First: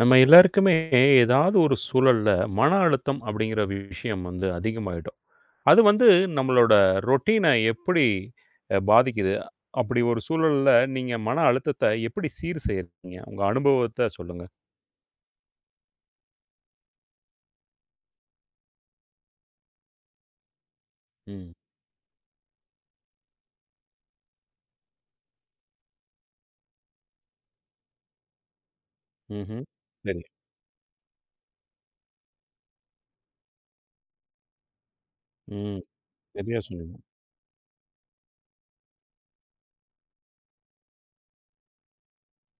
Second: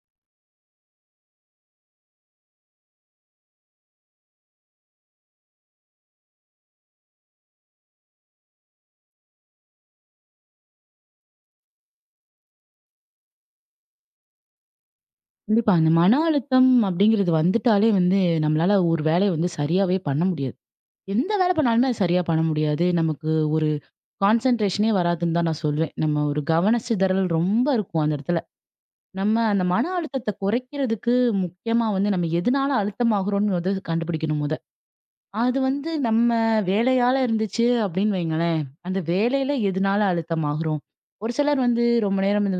நம்ம எல்லாருக்குமே ஏதாவது ஒரு சூழல்ல மன அழுத்தம் அப்படிங்கிற விஷயம் வந்து அதிகமாயிடும். அது வந்து நம்மளோட ரொட்டீன எப்படி பாதிக்குது? அப்படி ஒரு சூழல்ல நீங்க மன அழுத்தத்த எப்படி சீர் செய்றீங்க? உங்க அனுபவத்த சொல்லுங்க. கண்டிப்பா. அந்த மன அழுத்தம் அப்படிங்கிறது வந்துட்டாலே வந்து, நம்மளால ஒரு வேலைய வந்து சரியாவே பண்ண முடியாது. எந்த ம். வேலை பண்ணாலுமே அது சரியா பண்ண முடியாது. நமக்கு ஒரு கான்சன்ட்ரேஷனே வராதுன்னு தான் நான் சொல்வேன். நம்ம ஒரு கவன சிதறல் ரொம்ப இருக்கும் அந்த இடத்துல. நம்ம அந்த ம்ஹ்ம். மன சரி. அழுத்தத்த குறைக்கிறதுக்கு முக்கியமா வந்து நம்ம எதுனால அழுத்தமாகுறோம்னு வந்து கண்டுபிடிக்கணும் மொத. அது ம். வந்து நம்ம சரியா சொன்னீங்க. வேலையால இருந்துச்சு அப்படின்னு வைங்களேன், அந்த வேலையில எதுனால அழுத்தமாகுறோம்? ஒரு சிலர் வந்து ரொம்ப நேரம் இந்த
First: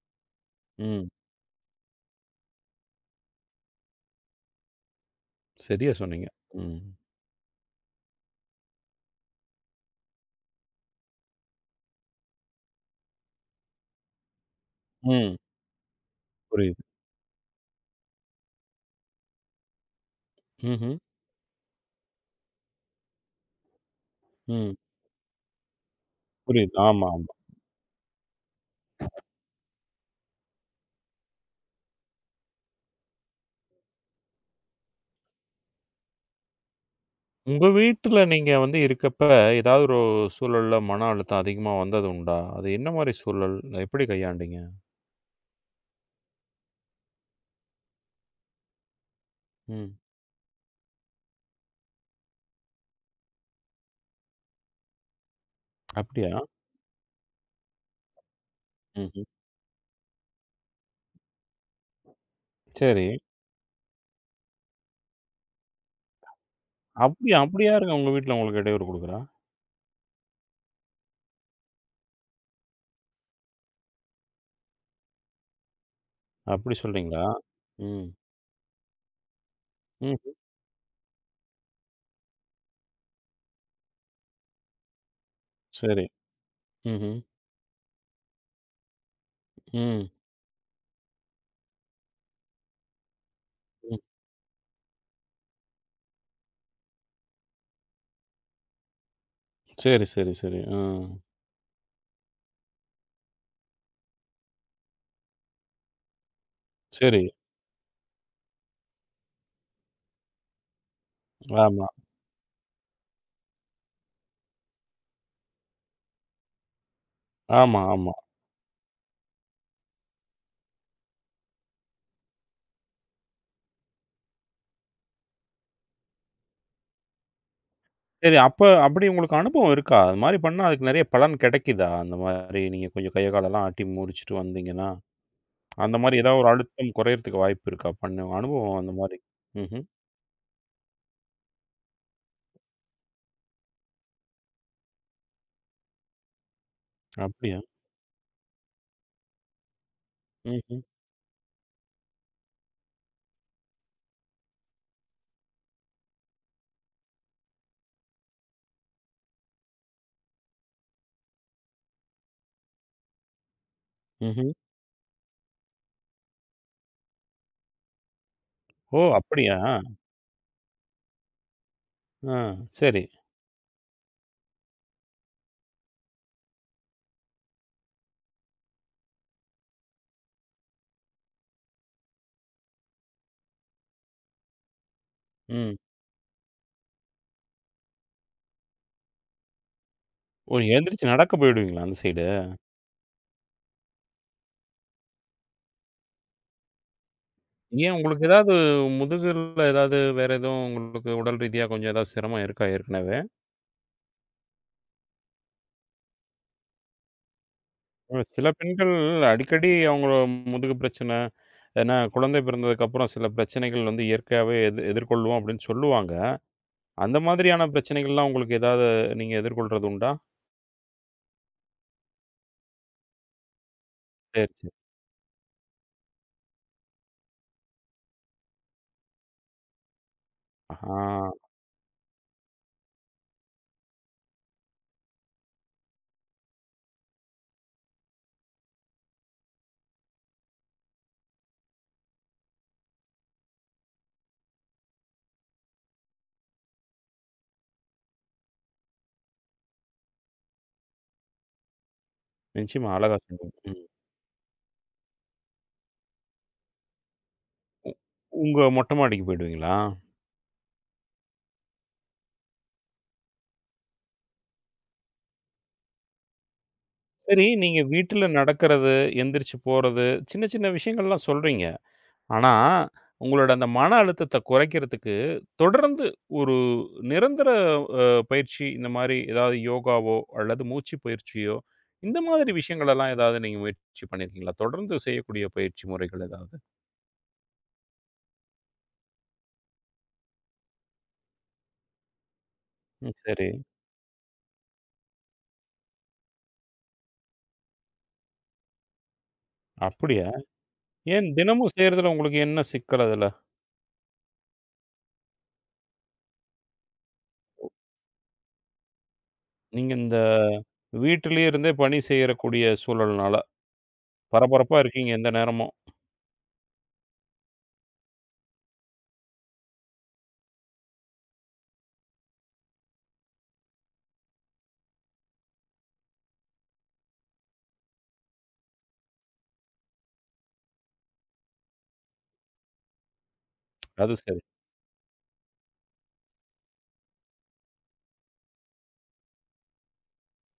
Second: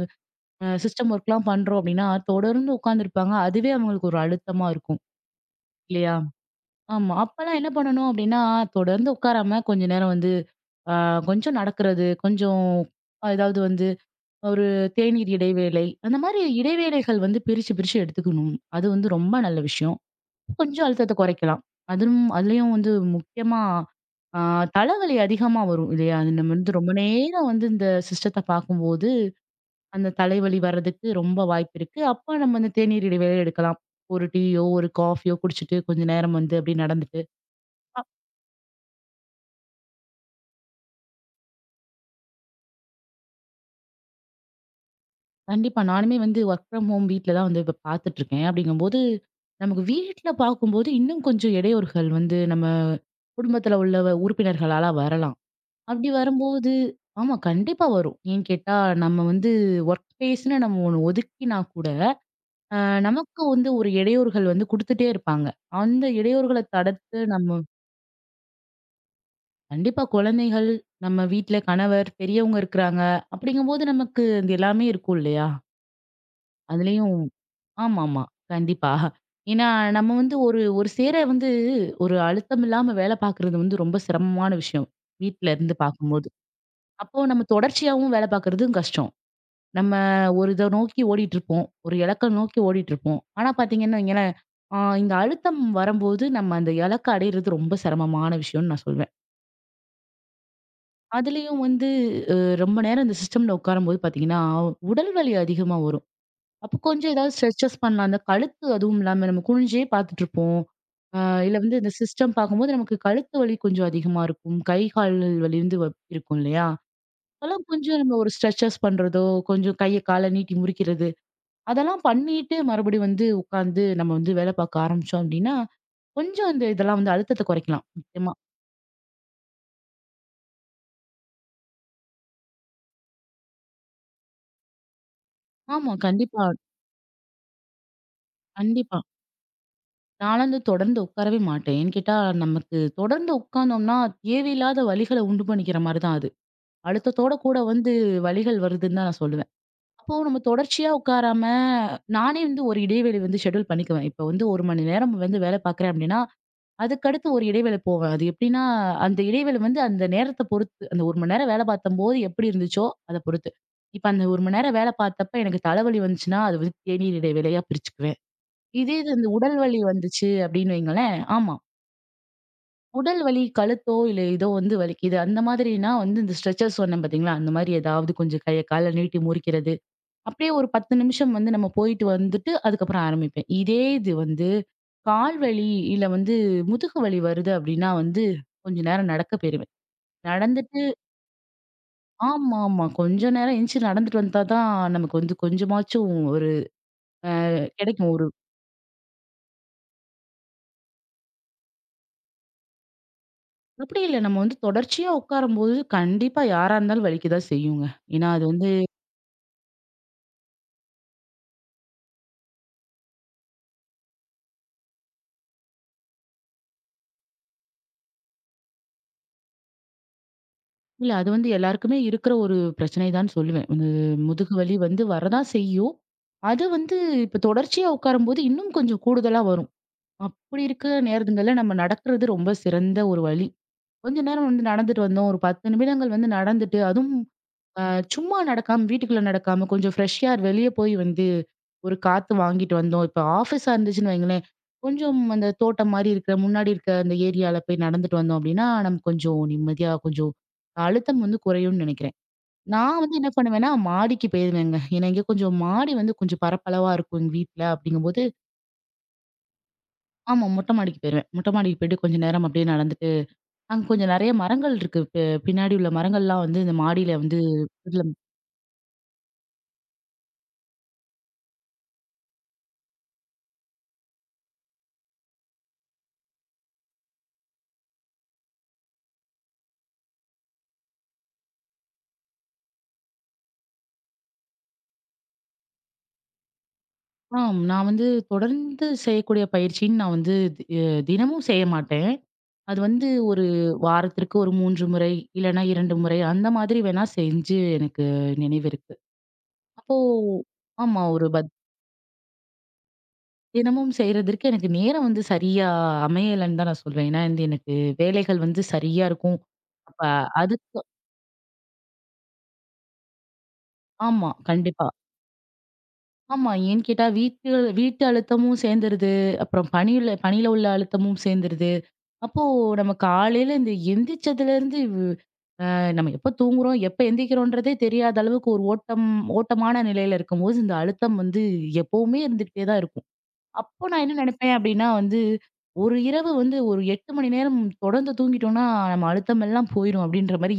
ம். சிஸ்டம் ஒர்க்லாம் பண்றோம் அப்படின்னா, தொடர்ந்து உட்கார்ந்துருப்பாங்க. அதுவே அவங்களுக்கு ஒரு அழுத்தமா இருக்கும். சரியா இல்லையா? சொன்னீங்க. ம். ஆமா. அப்பலாம் என்ன பண்ணணும் அப்படின்னா, தொடர்ந்து உட்காராம கொஞ்ச நேரம் வந்து அ கொஞ்சம் நடக்கிறது, கொஞ்சம் ஏதாவது வந்து ஒரு தேநீர் ம். இடைவேளை, அந்த மாரி புரியுது. இடைவேளைகள் வந்து பிரிச்சு, பிரிச்சு எடுத்துக்கணும். அது வந்து ரொம்ப நல்ல விஷயம். கொஞ்சம் ம்ஹ்ம். அழுத்தத்த குறைக்கலாம். அதுவும் அதுலயும் வந்து முக்கியமா அ ம். தலைவலி அதிகமா வரும் இல்லையா? அது நம்ம வந்து புரியுது. ரொம்ப ஆமா. நேரம் வந்து இந்த சிஸ்டத்த பார்க்கும்போது அந்த தலைவலி வர்றதுக்கு ரொம்ப வாய்ப்பிருக்கு. அப்ப நம்ம அந்த தேநீர் இடைவேளை எடுக்கலாம். ஒரு டீயோ, ஒரு காஃபியோ குடிச்சிட்டு கொஞ்ச நேரம் வந்து அப்படியே நடந்துட்டு. உங்க வீட்டுல நீங்க வந்து இருக்கப்ப, ஏதாவது ஒரு சூழல்ல மன அழுத்தம் அதிகமா வந்தது உண்டா? அது என்ன மாரி சூழல்? எப்படி கையாண்டீங்க? கண்டிப்பா நானுமே வந்து வொர்க் ஃப்ரம் ஹோம் வீட்ல தான் வந்து இப்ப பார்த்துட்டுருக்கேன். அப்படிங்கும்போது, நமக்கு ம். வீட்ல பார்க்கும்போது இன்னும் கொஞ்சம் இடையூறுகள் வந்து நம்ம குடும்பத்துல உள்ள உறுப்பினர்களால வரலாம். அப்படி அப்படியா? வரும்போது ஆமா கண்டிப்பா வரும். ஏன்னு கேட்டா, நம்ம ம்ஹ்ம். வந்து வொர்க் ஸ்பேஸ்ன்னு நம்ம ஒண்ணு ஒதுக்கினா கூட, அ சரி. நமக்கு வந்து ஒரு இடையூறுகள் வந்து குடுத்துட்டே இருப்பாங்க. அந்த இடையூறுகள தடுத்து அப்படியா? நம்ம அப்படி யாருங்க உங்க வீட்ல உங்களுக்கு இடையூறு குடுக்குறா? கண்டிப்பா குழந்தைகள், நம்ம வீட்ல கணவர், பெரியவங்க இருக்கிறாங்க. அப்படிங்கும்போது நமக்கு அது எல்லாமே இருக்கும் இல்லையா? அப்படி அதுலயும் சொல்றீங்களா? ம். ஆமாமா. கண்டிப்பா. ஏன்னா, நம்ம ம்ஹ்ம். வந்து ஒரு ஒரு சேர வந்து ஒரு அழுத்தம் இல்லாம வேலை பார்க்குறது வந்து ரொம்ப சிரமமான விஷயம். வீட்ல இருந்து சரி. பார்க்கும்போது. ம்ஹ்ம். அப்போ நம்ம தொடர்ச்சியாவும் வேலை பார்க்குறதும் கஷ்டம். நம்ம ம். ஒரு இத நோக்கி ஓடிட்டுருப்போம். ஒரு இலக்க நோக்கி ஓடிட்டுருப்போம். ஆனா ம். பார்த்தீங்கன்னு வைங்களேன், இந்த அழுத்தம் வரம்போது நம்ம அந்த இலக்க அடையிறது ரொம்ப சிரமமான விஷயம்னு நான் சொல்வேன். சரி, சரி, சரி. ஆ. அதுலயும் வந்து அ ரொம்ப நேரம் அந்த சிஸ்டம்ல உட்காரும்போது பார்த்தீங்கன்னா, உடல் வலி அதிகமா வரும். அப்போ கொஞ்சம் சரி. ஏதாவது ஸ்ட்ரெச்சஸ் பண்ணலாம். அந்த கழுத்து அதுவும் இல்லாம நம்ம குனிஞ்சே பார்த்துட்டுருப்போம். அ இல்ல வந்து ஆமா. இந்த சிஸ்டம் பார்க்கும்போது நமக்கு கழுத்து வலி கொஞ்சம் அதிகமா இருக்கும். கை, கால் வலி வந்து இருக்கும் இல்லையா? அதெல்லாம் ஆமா, கொஞ்சம் ஆமா. நம்ம ஒரு ஸ்ட்ரெச்சஸ் பண்றதோ, கொஞ்சம் கைய கால நீட்டி முறிக்கிறது, அதெல்லாம் பண்ணிட்டு மறுபடியும் வந்து உட்காந்து நம்ம வந்து வேலை பார்க்க ஆரம்பிச்சோம் அப்படின்னா, கொஞ்சம் இந்த இதெல்லாம் வந்து அழுத்தத்த குறைக்கலாம். முக்கியமா. சரி, அப்ப அப்படி உங்களுக்கு அனுபவம் இருக்கா? அது மாரி பண்ணா அதுக்கு நெறைய பலன் கெடைக்குதா? அந்த மாரி நீங்க கொஞ்சம் கைய, காலெல்லாம் ஆட்டி முடிச்சுட்டு வந்தீங்கன்னா? ஆமா. அந்த மாரி ஏதாவது கண்டிப்பா, ஒரு அழுத்தம் குறையறதுக்கு வாய்ப்பு இருக்கா? பண்ண அனுபவம் அந்த கண்டிப்பா. மாரி. ம்ஹ்ம். நான்லாம் வந்து தொடர்ந்து உட்காரவே மாட்டேன். ஏன்னு கேட்டா, நமக்கு தொடர்ந்து உட்கார்ந்தோம்னா, தேவையில்லாத வலிகள உண்டு பண்ணிக்கிற மாரி தான் அது. அழுத்தத்தோட கூட அப்படியா? வந்து வலிகள் வருதுன்னு தான் நான் சொல்லுவேன். அப்போ நம்ம ம்ஹ்ம். தொடர்ச்சியா உட்காராம, நானே வந்து ஒரு இடைவேளை வந்து ஷெட்யூல் பண்ணிக்குவேன். இப்ப வந்து 1 மணி நேரம் வந்து வேலை பார்க்குறேன் அப்டின்னா, அதுக்கடுத்து ஒரு இடைவேளை போவேன். அது எப்டின்னா, அந்த இடைவேளை வந்து அந்த நேரத்த பொறுத்து. அந்த 1 மணி நேரம் வேலை பார்த்தம்போது எப்படி இருந்துச்சோ, அத பொறுத்து. இப்ப அந்த 1 ம்ஹ்ம். மணி நேரம் வேலை பார்த்தப்ப எனக்கு தலைவலி வந்துச்சுன்னா, அது வந்து தேநீர் இடைவேளையா பிரிச்சுக்குவேன். இதே ஓ! இது இந்த உடல் அப்படியா? வலி வந்துச்சு அப்படின்னு வைங்களேன். ஆமா. ஆ சரி. உடல் வலி கழுத்தோ, இல்ல ஏதோ வந்து வலிக்குது. அந்த மாதிரினா வந்து இந்த ஸ்ட்ரெச்சர் சொன்னேன் பார்த்தீங்களா? அந்த மாரி ஏதாவது கொஞ்சம் கைய கால நீட்டி முறிக்கிறது. அப்படியே ஒரு 10 நிமிஷம் வந்து நம்ம போயிட்டு வந்துட்டு, அதுக்கப்புறம் ஆரம்பிப்பேன். இதே வந்து கால் வலி, ம். இல்ல வந்து முதுகு வலி வருது அப்படின்னா வந்து, கொஞ்ச நேரம் நடக்க போயிருவேன். ஓ! நடந்துட்டு எழுந்திரிச்சு நடக்க போயிடுவீங்களா அந்த சைடு? ஆமாமா. கொஞ்ச நேரம் எந்திச்சு நடந்துட்டு வந்தா தான் நமக்கு வந்து கொஞ்சமாச்சும் ஒரு ஏன் கிடைக்கும். உங்களுக்கு ஒரு ஏதாவது முதுகுல ஏதாவது வேற எதுவும் உங்களுக்கு உடல் ரீதியா கொஞ்சம் ஏதாவது சிரமம் இருக்கா ஏற்கனவே? அப்படி இல்ல. நம்ம வந்து தொடர்ச்சியா உட்காரும்போது, கண்டிப்பா யாரா இருந்தாலும் வலிக்க தான் செய்யுங்க. ஏன்னா அது சில வந்து பெண்கள் அடிக்கடி அவங்க முதுகு பிரச்சனை, ஏன்னா குழந்தை பிறந்ததுக்கப்புறம் சில பிரச்சனைகள் வந்து இயற்கையாவே எது எதிர்கொள்வோம் அப்படின்னு சொல்லுவாங்க. அந்த மாதிரியான பிரச்சனைகள்லாம் உங்களுக்கு ஏதாவது நீங்க எதிர்கொள்றது உண்டா? இல்ல அது வந்து எல்லாருக்குமே இருக்கிற ஒரு பிரச்சனை தான் சொல்லுவேன். அது சரி, முதுகு சரி. வலி வந்து வரதான் செய்யும். அது வந்து இப்ப தொடர்ச்சியா உட்காரும்போது இன்னும் கொஞ்சம் கூடுதலா வரும். அப்படி இருக்கிற ஆ. நேரங்கள்ல நம்ம நடக்கிறது ரொம்ப சிறந்த ஒரு வழி. கொஞ்ச நேரம் வந்து நடந்துட்டு வந்தோம். ஒரு 10 நிமிடங்கள் வந்து நடந்துட்டு, அதுவும் அ சும்மா நடக்காம, வீட்டுக்குள்ள நடக்காம கொஞ்சம் ஃப்ரெஷ் ஏர் வெளிய போய் வந்து ஒரு காத்து வாங்கிட்டு வந்தோம். இப்ப ஆஃபீஸா இருந்துச்சுன்னு வைங்களேன், கொஞ்சம் அந்த தோட்டம் மாரி இருக்கிற, முன்னாடி இருக்க அந்த ஏரியால போய் நடந்துட்டு வந்தோம் அப்டின்னா, நமக்கு கொஞ்சம் நிம்மதியா கொஞ்சம் அழுத்தம் வந்து குறையும்னு நெனைக்கிறேன். நிச்சயமா. நான் அழகா வந்து என்ன சொன்னீங்க. பண்ணுவேன்னா, ம். மாடிக்கு போயிருவேங்க. ஏன்னா இங்க கொஞ்சம் மாடி வந்து கொஞ்சம் பரப்பளவா இருக்கும் எங்க வீட்ல. அப்படிங்கும்போது உங்க மொட்ட மாடிக்கு போயிடுவீங்களா? ஆமா மொட்ட மாடிக்கு போயிருவேன். மொட்ட மாடிக்கு போயிட்டு கொஞ்சம் நேரம் அப்படியே நடந்துட்டு, அங்க கொஞ்சம் நெறைய மரங்கள் இருக்கு. பின்னாடி உள்ள மரங்கள்லாம் வந்து இந்த மாடியில வந்து சரி, நீங்க வீட்ல நடக்கிறது, எந்திரிச்சு போறது, சின்ன சின்ன விஷயங்கள்லாம் சொல்றீங்க. ஆனா, உங்களோட அந்த மன அழுத்தத்த குறைக்கிறதுக்கு, தொடர்ந்து ஒரு நிரந்தர அ பயிற்சி இந்த மாரி ஏதாவது யோகாவோ, அல்லது மூச்சு பயிற்சியோ, இந்த மாதிரி விஷயங்களெல்லாம் ஏதாவது நீங்க முயற்சி பண்ணியிருக்கீங்களா? தொடர்ந்து செய்யக்கூடிய பயிற்சி முறைகள் ஏதாவது? ஆம். நான் வந்து தொடர்ந்து செய்யக்கூடிய பயிற்சின்னு நான் வந்து தி அ தினமும் செய்ய மாட்டேன். அது வந்து ம். ஒரு சரி. வாரத்திற்கு ஒரு 3 முறை, இல்லன்னா 2 முறை அந்த மாதிரி வேணா செஞ்சு எனக்கு நினைவு இருக்கு. அப்போ அப்படியா? ஆமா. ஏன் ஒரு பத் தினமும் செய்றதுல உங்களுக்கு என்ன சிக்கல் அதுல? தினமும் செய்றதற்கு எனக்கு நேரம் வந்து சரியா அமையலன்னு தான் நான் சொல்வேன். ஏன்னா வந்து எனக்கு வேலைகள் வந்து சரியா இருக்கும். நீங்க அப்ப இந்த அதுக்கு வீட்டிலேயே இருந்தே பணி செய்யக்கூடிய சூழல்னால. ஆமா. பரபரப்பா கண்டிப்பா. இருக்கீங்க எந்த நேரமும். ஆமா. ஏன்னு கேட்டா வீட்டு வீட்டு அழுத்தமும் சேர்ந்துருது. அப்புறம் பணியில பணியில உள்ள அழுத்தமும் சேர்ந்துருது. அப்போ நம்ம காலையில இந்த எந்திரிச்சதுலேருந்து நம்ம எப்ப தூங்குறோம், எப்ப எந்திரிக்கிறோன்றதே தெரியாத அளவுக்கு ஒரு ஓட்டமான நிலையில இருக்கும்போது, இந்த அழுத்தம் வந்து எப்பவுமே இருந்துகிட்டே தான் இருக்கும். அப்போ நான் அது என்ன சரி. நினைப்பேன் அப்படின்னா வந்து, ஒரு இரவு வந்து ஒரு 8 மணி நேரம் தொடர்ந்து தூங்கிட்டோம்னா, நம்ம அழுத்தம் எல்லாம் போயிரும் அப்படின்ற மாரி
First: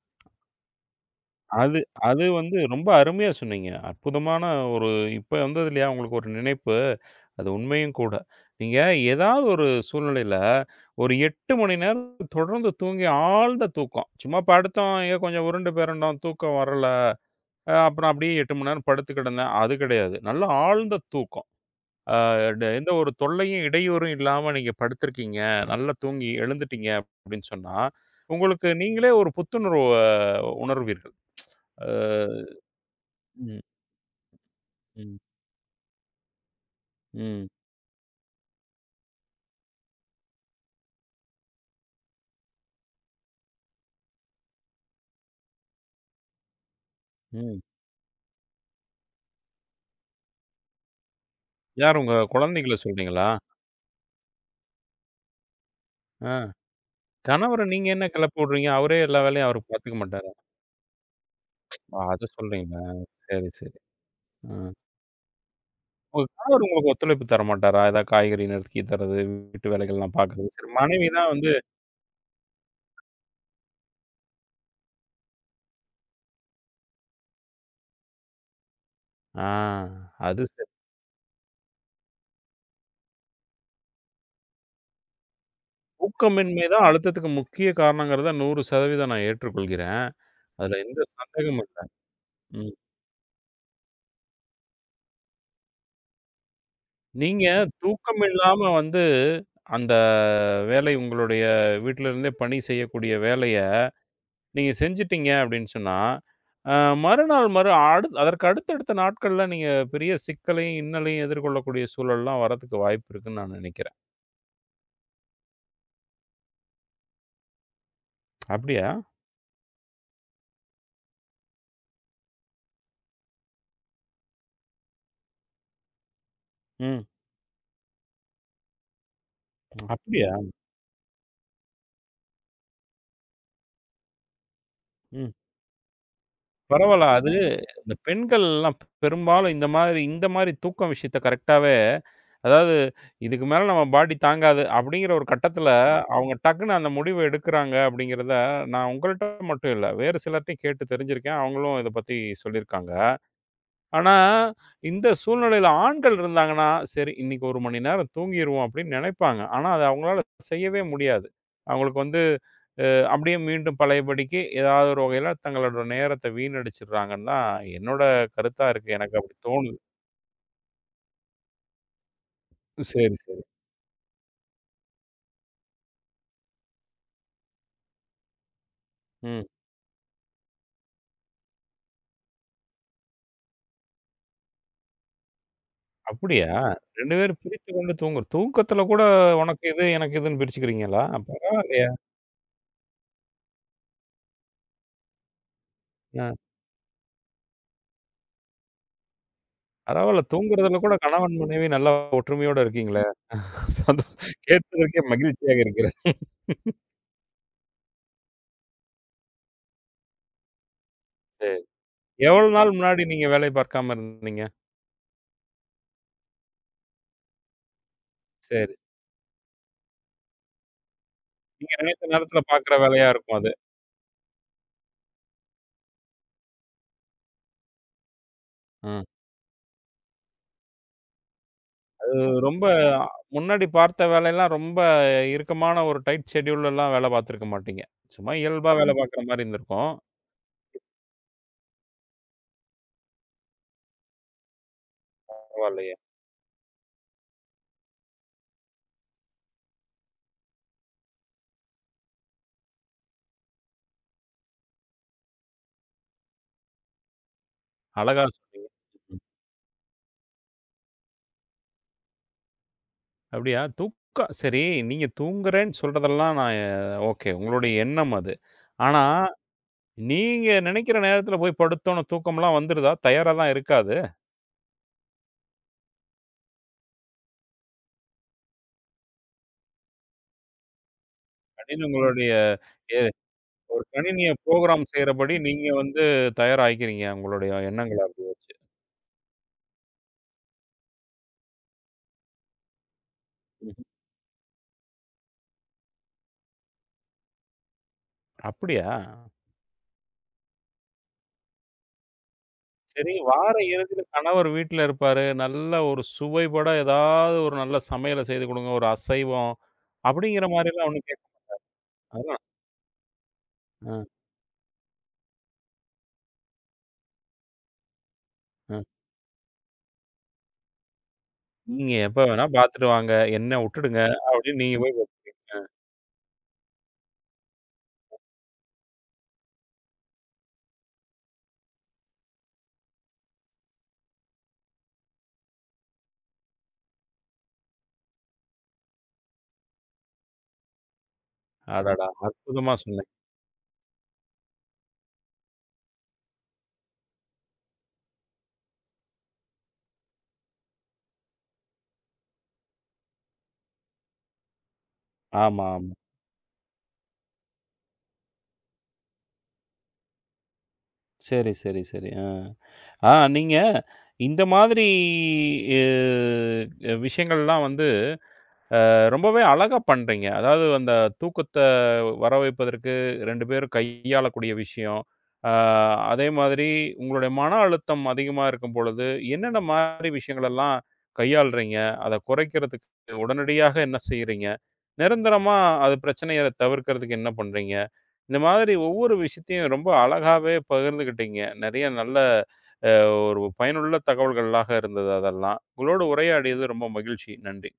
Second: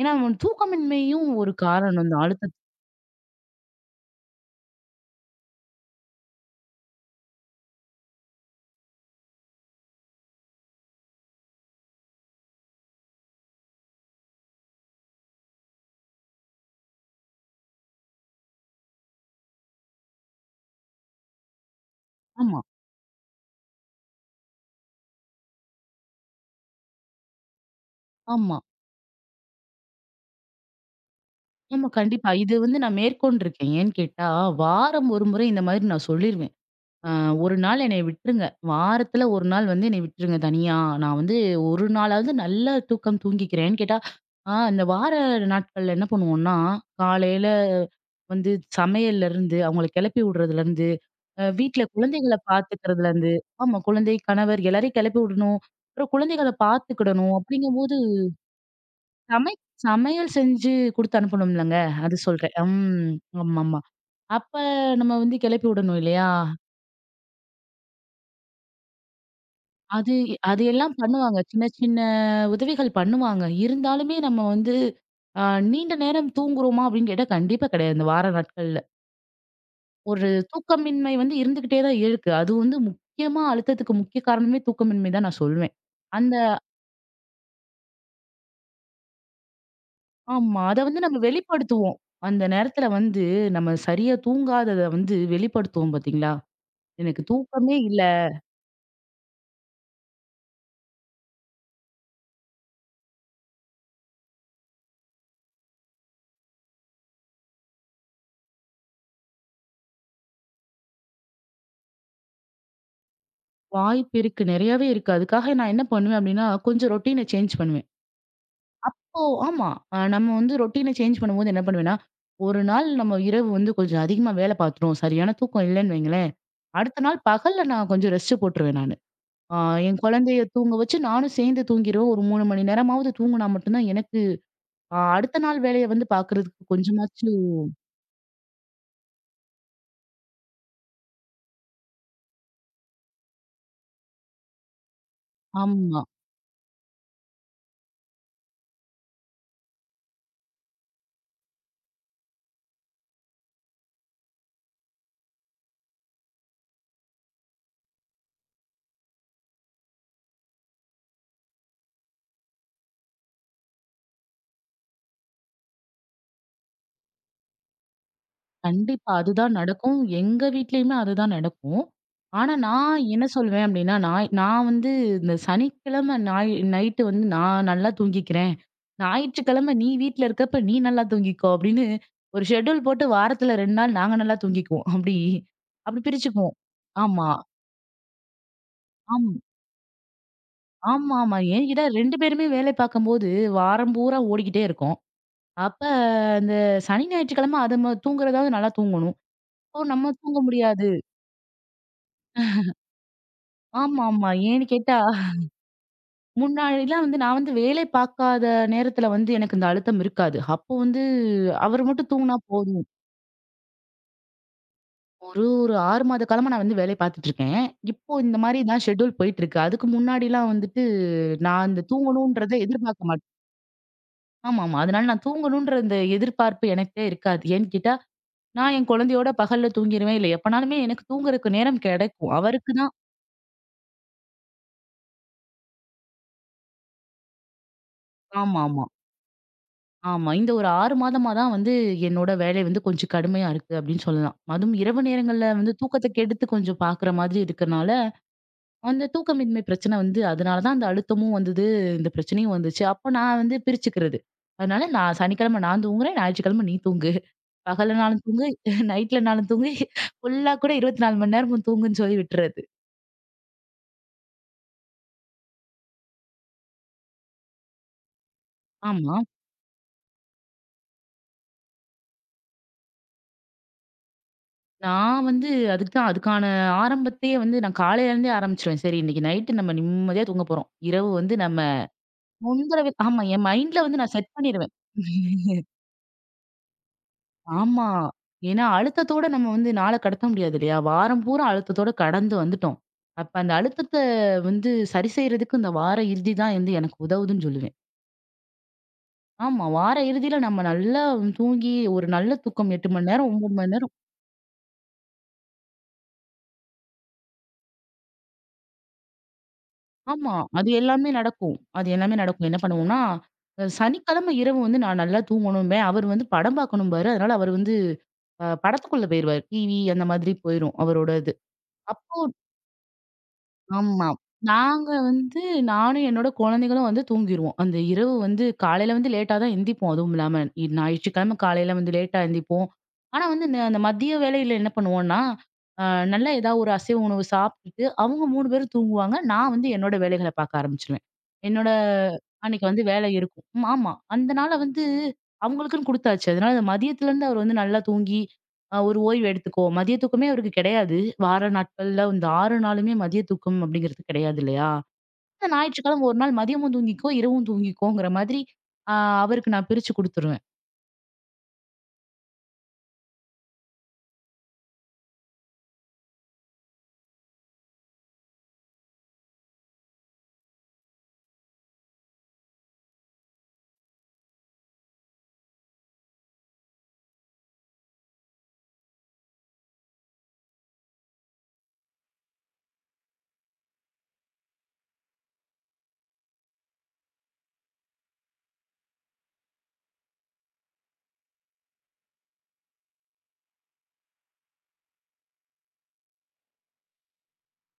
ஏன்னா, நம்ம தூக்கமின்மையும் ஒரு அது காரணம் தான் அது அழுத்தம் வந்து ரொம்ப அருமையா சொன்னீங்க. அற்புதமான ஒரு இப்ப வந்தது இல்லையா, உங்களுக்கு ஒரு நினைப்பு. அது உண்மையும் கூட. நீங்க ஏதாவது ஒரு சூழ்நிலையில, ஒரு 8 மணி நேரம் தொடர்ந்து தூங்கி ஆழ்ந்த தூக்கம். சும்மா படுத்தோம், ஏதோ கொஞ்சம் உருண்டு பெரண்டோம், தூக்கம் வரல. அப்புறம் அப்படியே 8 மணி நேரம் படுத்து கிடந்தேன். அது கிடையாது. நல்ல ஆழ்ந்த தூக்கம். ஆ ஆமா, ட எந்த ஒரு தொல்லையும், இடையூறும் இல்லாம நீங்க படுத்திருக்கீங்க. நல்லா தூங்கி எழுந்துட்டீங்க அப்படின்னு சொன்னா, ஆமா, உங்களுக்கு நீங்களே ஒரு புத்துணர்வ உணர்வீர்கள். ஆமா. கண்டிப்பா. அ இது வந்து நான் ம், மேற்கொண்டிருக்கேன். ஏன்னு கேட்டா, வாரம் ம், ஒரு முறை இந்த மாதிரி நான் சொல்லிருவேன். அ ம், ஒரு நாள் என்னைய விட்டுருங்க. வாரத்துல ஒரு நாள் வந்து என்னைய விட்டுருங்க தனியா. நான் வந்து ஒரு நாளாவது நல்லா தூக்கம் தூங்கிக்கிறேன்னு கேட்டா, இந்த வார நாட்கள்ல என்ன பண்ணுவோம்னா, காலையில ம். வந்து சமையல்லருந்து, அவங்கள கிளப்பி விடுறதுலருந்து, வீட்ல யார் உங்க குழந்தைகள குழந்தைகள சொல்றீங்களா? பார்த்துக்கிறதுலருந்து ஆமா குழந்தை, கணவர் எல்லாரையும் கிளப்பி விடணும். அப்புறம் ஆ. குழந்தைகள பார்த்துக்கிடணும். கணவர நீங்க அப்படிங்கும்போது என்ன கிளப்பி விடுறீங்க? அவரே எல்லா வேலையும் சமை அவரு பார்த்துக்க மாட்டாரா? சமையல் செஞ்சு குடுத்து அனுப்பணும்லங்க. அது அத சொல்றேன். சொல்றீங்களா? ம். சரி, சரி. ஆமாமா. ஆ. அப்ப நம்ம வந்து கிளப்பி விடணும் உங்க இல்லையா? கணவர் உங்களுக்கு ஒத்துழைப்பு தர மாட்டாரா? ஏதாவது காய்கறி நறுக்கி தர்றது, வீட்டு அது வேலைகள்லாம் பார்க்கறது. அது சரி எல்லாம் மனைவி தான் பண்ணுவாங்க. வந்து சின்ன சின்ன உதவிகள் பண்ணுவாங்க. இருந்தாலுமே நம்ம வந்து அ நீண்ட நேரம் தூங்குறோமா அப்படின்னு கேட்டா கண்டிப்பா கிடையாது. இந்த வார நாட்கள்ல. ஆ ஒரு அது சரி. தூக்கமின்மை வந்து இருந்துகிட்டே தான் இருக்கு. அது வந்து முக்கியமா அழுத்தத்துக்கு முக்கிய காரணமே தூக்கமின்மை தான் நான் சொல்வேன். அந்த ஊக்கமின்மை தான் அழுத்தத்துக்கு முக்கிய காரணங்கிறத 100% நான் ஏற்றுக்கொள்கிறேன். ஆமா. அதுல அத எந்த வந்து நம்ம சந்தேகமும் இல்ல. வெளிப்படுத்துவோம். அந்த ம். நேரத்துல வந்து நம்ம சரியா தூங்காதத வந்து வெளிப்படுத்துவோம் பார்த்தீங்களா? எனக்கு நீங்க தூக்கமே இல்ல. தூக்கம் இல்லாம வந்து அந்த வேலை உங்களுடைய வீட்ல இருந்தே பணி செய்யக்கூடிய வேலைய நீங்க செஞ்சுட்டீங்க அப்படின்னு சொன்னா, அ மறுநாள் மறு அடு அதற்கு அடுத்தடுத்த நாட்கள்ல நீங்க பெரிய சிக்கலையும், இன்னலையும் எதிர்கொள்ளக்கூடிய சூழல்லாம் வரதுக்கு வாய்ப்பு இருக்குன்னு நான் நினைக்கிறேன். வாய்ப்பு இருக்கு. நெறையாவே இருக்கு. அதுக்காக நான் என்ன பண்ணுவேன் அப்படின்னா, கொஞ்சம் ரொட்டீன சேஞ்ச் பண்ணுவேன். அப்படியா? ஓ! ஆமா. நம்ம வந்து ரொட்டீன சேஞ்ச் பண்ணும்போது என்ன பண்ணுவேன்னா, ஒரு நாள் நம்ம இரவு வந்து கொஞ்சம் அதிகமா வேல பார்த்துட்டோம். சரியான தூக்கம் இல்லன்னு வைங்களேன், அடுத்த ம். நாள் பகல்ல நான் கொஞ்சம் ரெஸ்ட் போட்டுருவேன் நானு. அ என் அப்படியா? குழந்தைய தூங்க வச்சு நானும் சேர்ந்து தூங்கிருவேன். ஒரு 3 மணி நேரமாவது தூங்குனா மட்டும் தான் எனக்கு ம். அடுத்த நாள் வேலைய வந்து பார்க்கறதுக்கு பரவால்ல. கொஞ்சமாச்சு அது இந்த பெண்கள்லாம் பெரும்பாலும் இந்த மாதிரி இந்த மாதிரி தூக்கம் விஷயத்த கரெக்ட்டாவே அதாவது இதுக்கு மேல நம்ம பாடி தாங்காது அப்படிங்கிற ஒரு கட்டத்தில ஆமா. அவங்க டக்குனு அந்த முடிவு எடுக்கிறாங்க அப்படிங்கிறத நான் உங்கள்ட்ட மட்டும் இல்ல, வேறு சிலர்ட்டயும் கேட்டு தெரிஞ்சிருக்கேன். அவங்களும் இத பத்தி சொல்லியிருக்காங்க. ஆனா இந்த சூழ்நிலையில ஆண்கள் இருந்தாங்கன்னா, சரி இன்னைக்கு 1 மணி நேரம் தூங்கிருவோம் அப்படின்னு நினைப்பாங்க. ஆனா அத அவங்களால செய்யவே முடியாது. அவங்களுக்கு வந்து அப்படியே மீண்டும் பழையபடிக்கு ஏதாவது ஒரு வகையில தங்களோட நேரத்த வீணடிச்சுடுறாங்கன்னு தான் என்னோட கருத்தா இருக்கு. கண்டிப்பா. எனக்கு அப்படி அதுதான் தோணுது. நடக்கும். எங்க வீட்லயுமே அதுதான் நடக்கும். ஆனா, நான் சரி, என்ன சரி. சொல்வேன் அப்டின்னா, நான் நான் வந்து இந்த சனிக்கிழமை நைட்டு வந்து நான் நல்லா தூங்கிக்கிறேன். ம். ஞாயிற்றுக்கிழமை நீ வீட்ல இருக்கப்ப நீ நல்லா தூங்கிக்கோ அப்டின்னு ஒரு ஷெட்யூல் போட்டு வாரத்துல 2 நாள் நாங்க நல்லா தூங்கிக்குவோம். அப்டி அப்டி அப்படியா? பிரிச்சுக்குவோம். 2 ஆமா. பேரும் பிரித்துக் கொண்டு தூங்கு தூக்கத்துல கூட ஆம் உனக்கு இது, எனக்கு இதுன்னு பிரிச்சுக்கிறீங்களா? ஆமாமா. ஏன்கிட்ட பரவாயில்லையே! 2 பேருமே வேலை பார்க்கும்போது வாரம் பூரா ஓடிக்கிட்டே இருக்கும். அப்ப அ இந்த சனி, ஞாயிற்றுக்கிழமை அது தூங்குறதாவது நல்லா தூங்கணும். அப்போ நம்ம பரவால்ல. தூங்க தூங்குறதுல முடியாது. கூட கணவன், மனைவி நல்லா ஒற்றுமையோட இருக்கீங்களே! சந்தோ ஆமாமா. ஏன்னு கேட்டா, கேட்பதற்கே மகிழ்ச்சியாக இருக்கிறது. முன்னாடிலாம் வந்து நான் வந்து வேலை பார்க்காத நேரத்துல வந்து எனக்கு இந்த அழுத்தம் இருக்காது. அப்போ வந்து அவர் மட்டும் தூங்குனா எவ்வளவு நாள் போதும். முன்னாடி நீங்க வேலை பார்க்காம இருந்தீங்க? ஒரு ஒரு 6 மாத காலமா நான் வந்து வேலை பார்த்துட்டு இருக்கேன். இப்போ இந்த மாரி சரி. தான் ஷெட்யூல் போயிட்டுருக்கு. அதுக்கு முன்னாடிலாம் வந்துட்டு நான் நீங்க அந்த நினைத்த நேரத்துல தூங்கணுன்றத பார்க்குற வேலையா எதிர்பார்க்க மாட்டேன். இருக்கும் அது. ஆமாமா. அதனால நான் தூங்கணுன்ற அந்த எதிர்பார்ப்பு எனக்கே இருக்காது. ஏன்னு கேட்டா, நான் என் அ. குழந்தையோட பகல்ல தூங்கிருவேன். இல்ல எப்பனாலுமே எனக்கு தூங்குறதுக்கு நேரம் அது கிடைக்கும். ரொம்ப அவருக்கு தான் முன்னாடி பார்த்த வேலையெல்லாம் ரொம்ப இறுக்கமான ஒரு டைட் ஷெட்யூல்லலாம் வேலை பார்த்துருக்க மாட்டீங்க. சும்மா இயல்பா ஆமாமா. வேலை பார்க்குற மாரி இருந்திருக்கும். ஆமா. இந்த ஒரு 6 மாதமா தான் வந்து என்னோட வேலை வந்து கொஞ்சம் கடுமையா இருக்கு அப்படின்னு சொல்லலாம். அதுவும் இரவு நேரங்கள்ல வந்து பரவாயில்லையே! தூக்கத்த கெடுத்து கொஞ்சம் பார்க்குற மாதிரி இருக்கனால, அந்த தூக்கமின்மை பிரச்சனை வந்து அதனால தான் அந்த அழுத்தமும் வந்தது, இந்த பிரச்சனையும் வந்துச்சு. அப்ப நான் வந்து பிரிச்சுக்கிறது. அதனால நான் சனிக்கிழமை நான் தூங்குறேன், ஞாயிற்றுக்கிழமை நீ தூங்கு. பகலனாலும் அழகா தூங்கு, சொன்னீங்க. ம். நைட்லனாலும் தூங்கு. ஃபுல்லா கூட 24 மணி நேரமும் தூங்குன்னு சொல்லி விட்டுறது. அப்படியா? தூக்கம் சரி நீங்க தூங்குறேன்னு சொல்றதெல்லாம் நான் ஓகே. உங்களுடைய எண்ணம் அது. ஆனா, ஆமா. நீங்க நினைக்கிற நேரத்தில போய் படுத்தோன தூக்கம்லாம் வந்துருதா? தயாரா தான் இருக்காது. நான் வந்து அதுக்கு தான் அதுக்கான ஆரம்பத்தையே வந்து நான் காலையில இருந்தே ஆரம்பிச்சுருவேன். சரி இன்னைக்கு நைட்டு நம்ம நிம்மதியா தூங்க போறோம். இரவு வந்து நம்ம அப்படின்னு உங்களுடைய தொந்தரவு எ ஆமா. என் மைண்ட்ல ஒரு வந்து நான் கணினிய செட் பண்ணிருவேன். புரோகிராம் செய்றபடி நீங்க வந்து தயாரா ஆயிக்கிறீங்க. உங்களுடைய ஆமா. எண்ணங்கள அப்படி வச்சு. ஏன்னா அழுத்தத்தோட நம்ம வந்து நாள கடத்த முடியாது இல்லையா? வாரம் பூரா அழுத்தத்தோட கடந்து வந்துட்டோம். அப்ப அந்த அழுத்தத்த வந்து சரி செய்றதுக்கு இந்த வார இறுதி தான் வந்து எனக்கு உதவுதுன்னு சொல்லுவேன். அப்படியா? ஆமா. வார இறுதியில நம்ம நல்லா தூங்கி ஒரு நல்ல தூக்கம் 8 மணி சரி, நேரம், வார 9 மணி நேரம். இறுதியில கணவர் வீட்ல இருப்பாரு. நல்ல ஒரு சுவைபட ஏதாவது ஒரு நல்ல சமையல செய்து குடுங்க. ஒரு அசைவம் ஆமா. அப்படிங்கிற அது மாரிலாம் ஒண்ணும் எல்லாமே கேட்க நடக்கும். அது எல்லாமே அதான். நடக்கும். என்ன பண்ணுவோம்னா, அ, சனிக்கிழமை இரவு வந்து நான் நல்லா தூங்கணும்பேன். அவர் வந்து படம் பார்க்கணும்பாரு. அதனால அவர் வந்து அ. படத்துக்குள்ள போயிருவாரு. டிவி அந்த மாதிரி போயிரும் அவரோட இது. நீங்க அப்போ எப்ப வேணா பாத்துட்டு வாங்க. என்ன உட்டுடுங்க ஆமா. அப்படின்னு நீங்க நாங்க போய் பாத்து- வந்து நானும் என்னோட குழந்தைகளும் வந்து தூங்கிருவோம். அந்த இரவு வந்து காலையில வந்து லேட்டா தான் எந்திப்போம். அதுவும் இல்லாம ஞாயிற்றுக்கிழமை காலையில வந்து லேட்டா எந்திப்போம். ஆனா வந்து இந்த அந்த மதிய வேளையில என்ன பண்ணுவோம்னா, அ நல்லா ஏதாவது ஒரு அசைவ உணவு சாப்பிட்டுட்டு, அவங்க 3 பேரும் தூங்குவாங்க. நான் வந்து என்னோட வேலைகள பார்க்க ஆரம்பிச்சுருவேன். என்னோட அடடா! அன்னைக்கு அற்புதமா வந்து வேலை சொன்னேன். இருக்கும். ம் ஆமா. அந்த நாள வந்து அவங்களுக்குன்னு குடுத்தாச்சு. அதனால மதியத்துலருந்து அவர் வந்து நல்லா தூங்கி, ஒரு ஓய்வு எடுத்துக்கோ. மதிய தூக்கமே அவருக்கு கிடையாது. வார நாட்கள்ல இந்த 6 நாளுமே மதிய தூக்கம் அப்படிங்கிறது கிடையாது இல்லையா? இந்த ஆமா, ஆமா. ஞாயிற்றுக்கிழமை ஒரு நாள் மதியமும் தூங்கிக்கோ, இரவும் தூங்கிக்கோங்கிற மாதிரி, ஆ அவருக்கு நான் பிரிச்சு குடுத்துருவேன். சரி, சரி, சரி. ஆ. ஆ நீங்க இந்த மாதிரி விஷயங்கள்லாம் வந்து ரொம்பவே அழகா பண்றீங்க. அதாவது அந்த தூக்கத்த வர வைப்பதற்கு 2 பேரும் கையாளக்கூடிய விஷயம். அ அதே மாதிரி உங்களுடைய மன அழுத்தம் அதிகமா இருக்கும் பொழுது, என்னென்ன மாரி விஷயங்களெல்லாம் கையாளுறீங்க? அத குறைக்கிறதுக்கு உடனடியாக என்ன செய்றீங்க? நிரந்தரமா அது பிரச்சனைய தவிர்க்கிறதுக்கு என்ன பண்றீங்க? இந்த மாதிரி ஒவ்வொரு விஷயத்தையும் ரொம்ப அழகாவே பகிர்ந்துக்கிட்டீங்க. நெறைய நல்ல அ ஒரு பயனுள்ள தகவல்களாக இருந்தது அதெல்லாம். உங்களோடு உரையாடியது ரொம்ப மகிழ்ச்சி. நன்றி.